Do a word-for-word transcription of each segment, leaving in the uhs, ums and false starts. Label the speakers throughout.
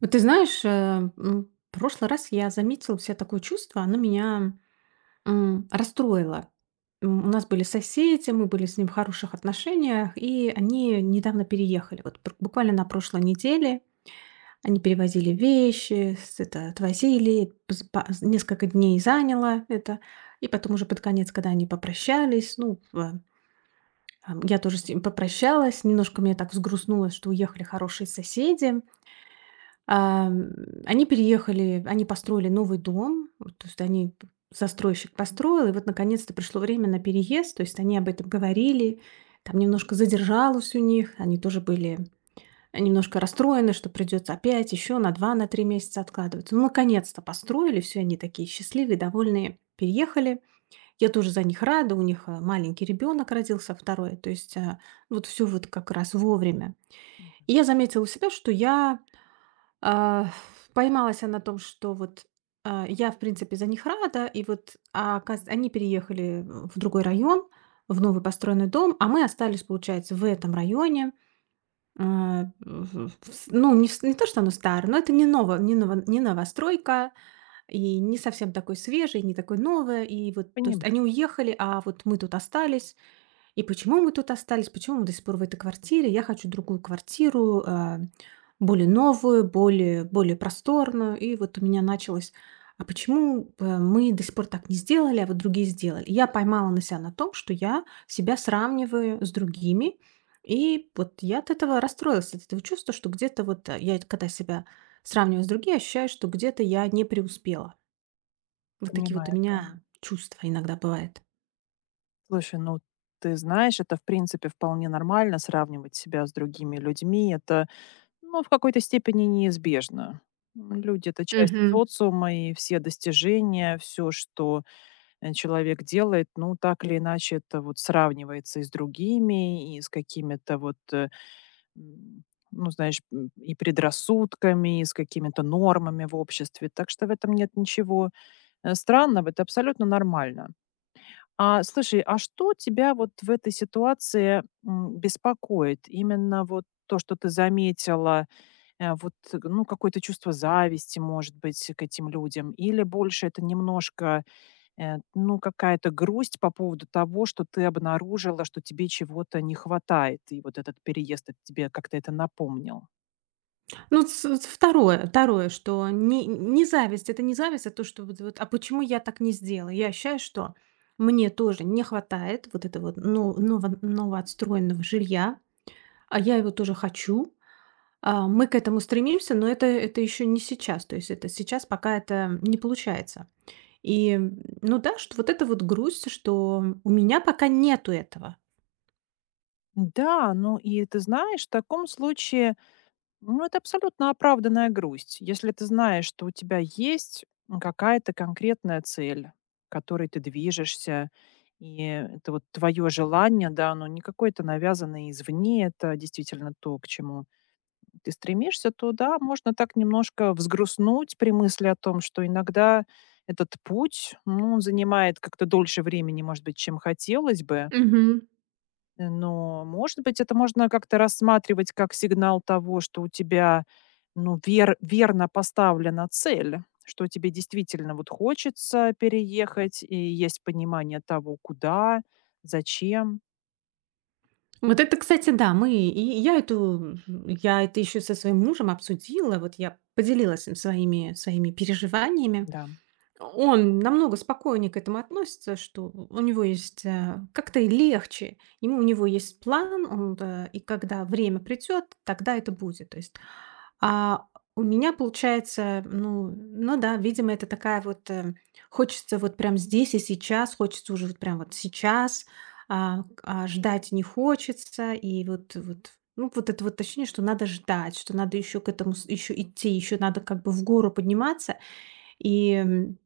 Speaker 1: Вот ты знаешь, э, м, в прошлый раз я заметила у себя такое чувство, оно меня м, расстроило. М, У нас были соседи, мы были с ним в хороших отношениях, и они недавно переехали. Вот бр- буквально на прошлой неделе они перевозили вещи, с- это, отвозили, пс- па- с- несколько дней заняло это. И потом уже под конец, когда они попрощались, ну, в- а, я тоже с ним попрощалась, немножко меня так взгрустнуло, что уехали хорошие соседи. Ам, Они переехали, они построили новый дом, вот, то есть они п застройщик построил, и вот наконец-то пришло время на переезд. То есть они об этом говорили, там немножко задержалось у них, они тоже были немножко расстроены, что придется опять еще на два на три месяца откладывать. Ну, наконец-то построили, все они такие счастливые, довольные, переехали. Я тоже за них рада, у них, э, маленький ребенок родился, второй. То есть, а, вот все вот как раз вовремя. И я заметила у себя, что я а, поймалась она на том, что вот, а, я, в принципе, за них рада, и вот, а, оказ они переехали, э, в другой район, в новый построенный дом, а мы остались, получается, в этом районе. А, в в с Ну, не в с не то, что оно старое, но это не ново не ново не новостройка, и не совсем такой свежий, не такой новое. И вот, то есть они
Speaker 2: Понимаю,
Speaker 1: уехали, а вот мы тут остались. И почему мы тут остались? Почему мы до сих пор в этой квартире? Я хочу другую квартиру, а, более новую, более, более просторную. И вот у меня началось, а почему э, мы до сих пор так не сделали, а вот другие сделали? И я поймала на себя на том, что я себя сравниваю с другими. И вот я от этого расстроилась, от этого чувства, что где-то вот э, я, когда себя сравниваю с другими, ощущаю, что где-то я не преуспела. Вот такие вот
Speaker 2: понимаю,
Speaker 1: у
Speaker 2: да.
Speaker 1: меня чувства иногда бывают.
Speaker 2: Слушай, ну ты знаешь, это в принципе вполне нормально сравнивать себя с другими людьми. Это, ну, в какой-то степени неизбежно. М, Люди это часть
Speaker 1: Мгм.
Speaker 2: социума, и все достижения, все, что э, человек делает, ну, так или иначе, это вот сравнивается и с другими, и с какими-то вот, э, м, ну, знаешь, м, и предрассудками, и с какими-то нормами в обществе. Так что в этом нет ничего э, странного, это абсолютно нормально. А, слушай, а что тебя вот в этой ситуации, м, беспокоит? Именно вот то, что ты заметила, э, вот, э, ну, какое-то чувство зависти, может быть, к этим людям? Или больше это немножко, э, ну, какая-то грусть по поводу того, что ты обнаружила, что тебе чего-то не хватает, и вот этот переезд это тебе как-то это напомнил?
Speaker 1: Ну, ц ц второе второе, что не не зависть. Это не зависть, а то, что вот вот: "А почему я так не сделала?" Я ощущаю, что мне тоже не хватает вот этого вот но ново новоотстроенного жилья, а я его тоже хочу. А, мы к этому стремимся, но это это еще не сейчас. То есть это сейчас пока это не получается. И, м, ну да, что вот это вот грусть, что у меня пока нету этого.
Speaker 2: Да, ну и ты знаешь, в таком случае, ну, это абсолютно оправданная грусть. Если ты знаешь, что у тебя есть какая-то конкретная цель, к которой ты движешься, и это вот твое желание, да, оно не какое-то навязанное извне, это действительно то, к чему ты стремишься, то да, можно так немножко взгрустнуть при мысли о том, что иногда этот путь, ну, он занимает как-то дольше времени, может быть, чем хотелось бы, но, может быть, это можно как-то рассматривать как сигнал того, что у тебя, ну, вер верно поставлена цель, что тебе действительно вот хочется переехать и есть понимание того, куда, зачем.
Speaker 1: Вот это, кстати, да, мы и я эту я это еще со своим мужем обсудила, вот я поделилась им своими своими переживаниями.
Speaker 2: Да,
Speaker 1: Он намного спокойнее к этому относится, что у него есть, э, как-то и легче. Ему У него есть план, он, да, и когда время придет, тогда это будет. То есть а у меня получается, ну ну да, видимо, это такая вот, э, хочется вот прям здесь и сейчас, хочется уже вот прям вот сейчас, а, к а ждать не хочется. И вот вот, ну, вот это вот ощущение, что надо ждать, что надо еще к этому, еще идти, еще надо как бы в гору подниматься. И, м,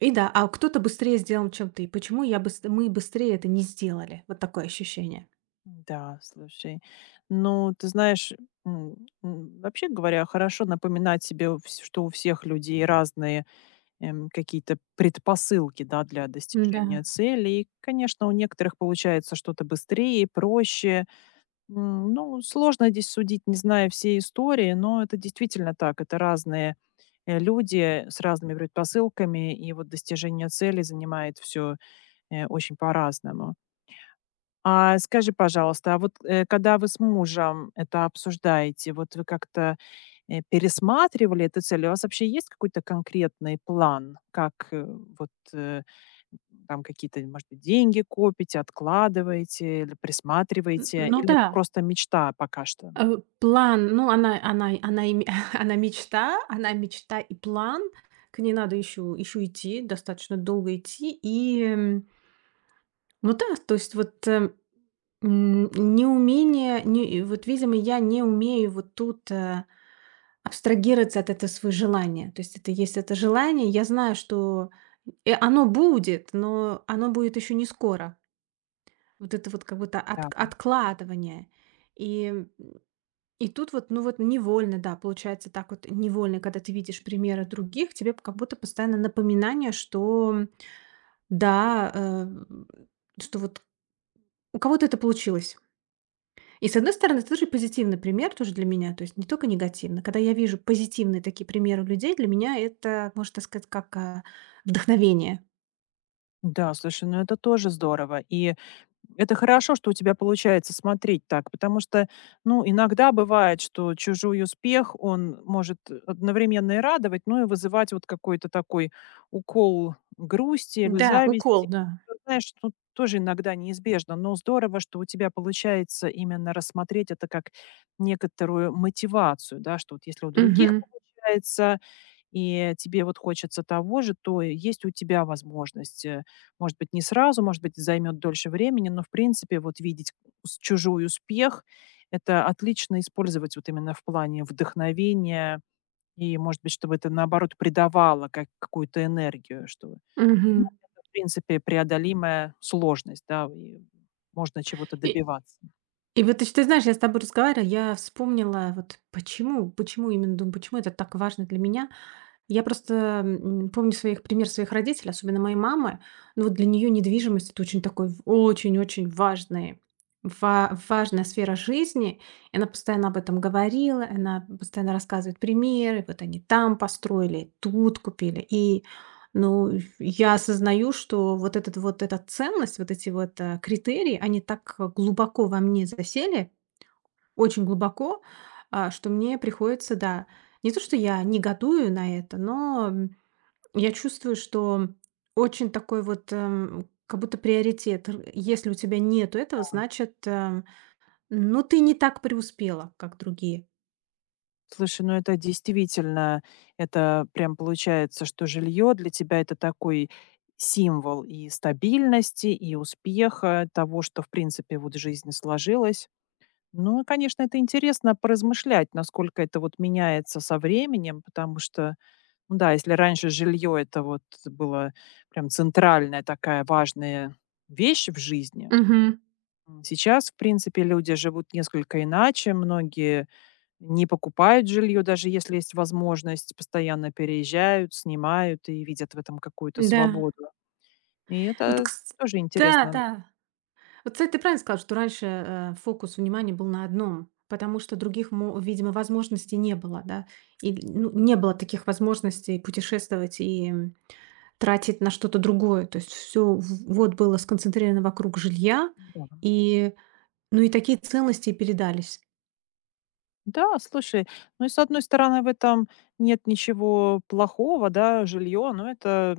Speaker 1: и да, а кто-то быстрее сделал, чем ты. Почему я быс мы быстрее это не сделали? Вот такое ощущение.
Speaker 2: да, слушай. Ну, ты знаешь, м, м, вообще говоря, хорошо напоминать себе, у вс что у всех людей разные эм, какие-то предпосылки, да, для
Speaker 1: Да.
Speaker 2: достижения цели. И, конечно, у некоторых получается что-то быстрее, проще. М, Ну, сложно здесь судить, не зная всей истории, но это действительно так. Это разные э, люди с разными предпосылками, и вот достижение цели занимает все очень по-разному. А скажи, пожалуйста, а вот, э, когда вы с мужем это обсуждаете, вот вы как-то, э, пересматривали эту цель? У вас вообще есть какой-то конкретный план, как, э, вот, э, там какие-то, может быть, деньги копите, откладываете или
Speaker 1: Н
Speaker 2: присматриваете,
Speaker 1: Ну
Speaker 2: или
Speaker 1: да.
Speaker 2: это просто мечта пока что?
Speaker 1: Э, план, ну, она она она и ме она мечта, она мечта и план. К ней надо еще еще идти, достаточно долго идти. И, м, ну да, то есть вот, эм, м, неумение, не и вот, видимо, я не умею вот тут, э, абстрагироваться от этого своего желания. То есть это есть это желание, я знаю, что, э, оно будет, но оно будет еще не скоро. Вот это вот как будто
Speaker 2: Да.
Speaker 1: отк откладывание. И, И тут вот, ну вот невольно, да, получается так вот невольно, когда ты видишь примеры других, тебе как будто постоянно напоминание, что да, э, что вот у кого-то это получилось. И с одной стороны, это тоже позитивный пример тоже для меня, то есть не только негативно. Когда я вижу позитивные такие примеры у людей, для меня это, можно так сказать, как а, вдохновение.
Speaker 2: Да, слушай, ну это тоже здорово. И это хорошо, что у тебя получается смотреть так, потому что, ну, иногда бывает, что чужой успех, он может одновременно и радовать, но и вызывать вот какой-то такой укол грусти или
Speaker 1: Да, укол,
Speaker 2: зависти.
Speaker 1: да.
Speaker 2: Ну, Знаешь, тут тоже иногда неизбежно, но здорово, что у тебя получается именно рассмотреть это как некоторую мотивацию, да, что вот если у других
Speaker 1: Мгм.
Speaker 2: получается, и тебе вот хочется того же, то есть у тебя возможность. э, Может быть, не сразу, может быть, займет дольше времени, но, в принципе, вот видеть с- чужой успех — это отлично использовать вот именно в плане вдохновения и, может быть, чтобы это, наоборот, придавало как, какую-то энергию, что, ну,
Speaker 1: Мгм.
Speaker 2: это, в принципе, преодолимая сложность, да, и можно чего-то
Speaker 1: И,
Speaker 2: добиваться.
Speaker 1: и вот ты, ты знаешь, я с тобой разговаривала, я вспомнила вот почему, почему именно думаю, почему это так важно для меня. Я просто, м, помню своих пример своих родителей, особенно моей мамы. Ну, вот для нее недвижимость — это очень такой в очень-очень важный ва важная сфера жизни. И она постоянно об этом говорила, и она постоянно рассказывает примеры. Вот они там построили, тут купили. И, ну, я осознаю, что вот этот вот эта ценность, вот эти вот, э, критерии, они так э, глубоко во мне засели. Очень глубоко, а, что мне приходится, да, не то, что я негодую на это, но, м, я чувствую, что очень такой вот, эм, как будто приоритет. Р Если у тебя нету этого, значит, эм, ну, ты не так преуспела, как другие.
Speaker 2: Слушай, ну это действительно, это прям получается, что жилье для тебя это такой символ и стабильности, и успеха, того, что в принципе вот жизнь сложилась. Ну и, конечно, это интересно поразмышлять, насколько это вот меняется со временем, потому что, ну да, если раньше жилье это вот было прям центральная такая важная вещь в жизни,
Speaker 1: Мгм.
Speaker 2: м, сейчас, в принципе, люди живут несколько иначе, многие не покупают жилье, даже если есть возможность, постоянно переезжают, снимают и видят в этом какую-то
Speaker 1: Да.
Speaker 2: свободу. И
Speaker 1: Вот
Speaker 2: это
Speaker 1: кс
Speaker 2: тоже
Speaker 1: Да,
Speaker 2: интересно.
Speaker 1: да. Вот, кстати, ты правильно сказала, что раньше, э, фокус внимания был на одном, потому что других, мо видимо, возможностей не было, да. И, ну, не было таких возможностей путешествовать и тратить на что-то другое. То есть все вот было сконцентрировано вокруг жилья,
Speaker 2: Да,
Speaker 1: и, ну, и такие ценности и передались.
Speaker 2: Да, слушай, ну и с одной стороны в этом нет ничего плохого, да, жилье, но это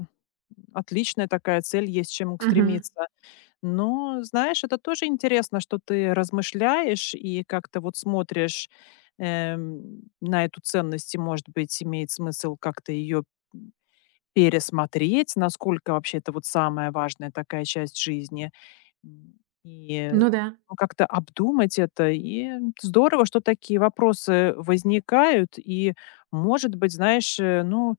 Speaker 2: отличная такая цель, есть к чему
Speaker 1: Мгм.
Speaker 2: стремиться. Но, знаешь, это тоже интересно, что ты размышляешь и как-то вот смотришь эм, на эту ценность, и, может быть, имеет смысл как-то ее Пересмотреть, насколько вообще это вот самая важная такая часть жизни. М, и,
Speaker 1: Ну да.
Speaker 2: ну, как-то обдумать это. И здорово, что такие вопросы возникают. И, может быть, знаешь, э, ну,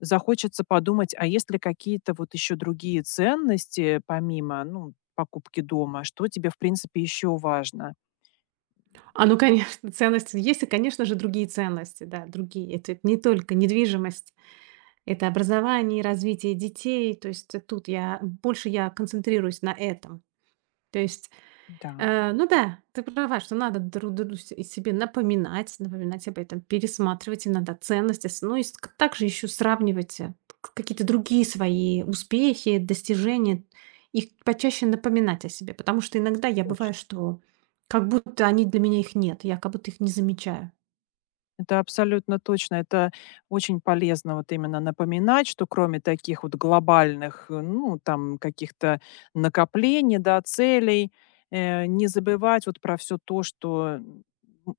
Speaker 2: захочется подумать, а есть ли какие-то вот еще другие ценности помимо, ну, покупки дома? Что тебе, в принципе, еще важно?
Speaker 1: А, ну, конечно, ценности есть, и, конечно же, другие ценности, да, другие. Это не только недвижимость, это образование и развитие детей. То есть тут я больше я концентрируюсь на этом. То есть
Speaker 2: Да,
Speaker 1: Э, ну да, ты права, что надо друг другу с- и себе напоминать, напоминать об этом, пересматривать иногда ценности, с- ну и с- к- также еще сравнивать э, к- какие-то другие свои успехи, достижения, и почаще напоминать о себе, потому что иногда я бываю,
Speaker 2: точно.
Speaker 1: что как будто они для меня их нет, я как будто их не замечаю.
Speaker 2: Это абсолютно точно. Это очень полезно вот именно напоминать, что кроме таких вот глобальных, э, ну, там, каких-то накоплений, да, целей, э, не забывать вот про все то, что м,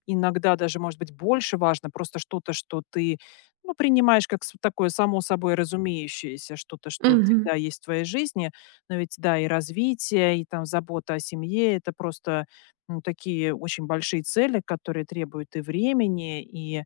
Speaker 2: иногда даже, может быть, больше важно, просто что-то, что ты, ну, принимаешь как с такое само собой разумеющееся, что-то, что
Speaker 1: Мгм.
Speaker 2: всегда есть в твоей жизни. Но ведь, да, и развитие, и там забота о семье — это просто, ну, такие очень большие цели, которые требуют и времени, и, э,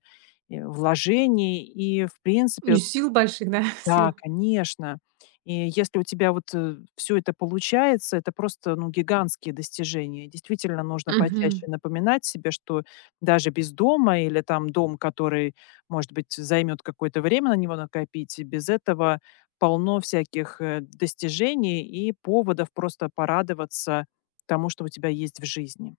Speaker 2: вложений, и, в принципе,
Speaker 1: И
Speaker 2: вот
Speaker 1: сил больших, да,
Speaker 2: да,
Speaker 1: сил.
Speaker 2: конечно. И если у тебя вот, все это получается, это просто, ну, гигантские достижения. Действительно, нужно
Speaker 1: Мгм.
Speaker 2: почаще напоминать себе, что даже без дома или там дом, который, может быть, займет какое-то время на него накопить, и без этого полно всяких, э, достижений и поводов просто порадоваться тому, что у тебя есть в жизни.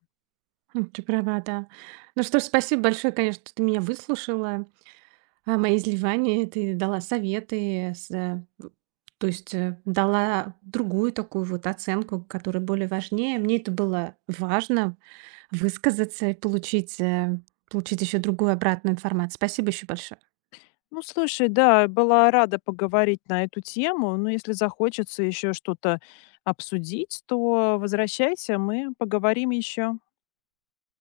Speaker 1: М, Ты права, да. Ну что ж, спасибо большое, конечно, что ты меня выслушала. А, мои изливания, ты дала советы, с, э, в то есть, э, дала другую такую вот оценку, которая более важнее. Мне это было важно высказаться и получить, э, получить еще другую обратную информацию. Спасибо еще большое.
Speaker 2: Ну, слушай, да, была рада поговорить на эту тему, но если захочется еще что-то обсудить, то возвращайся, мы поговорим еще.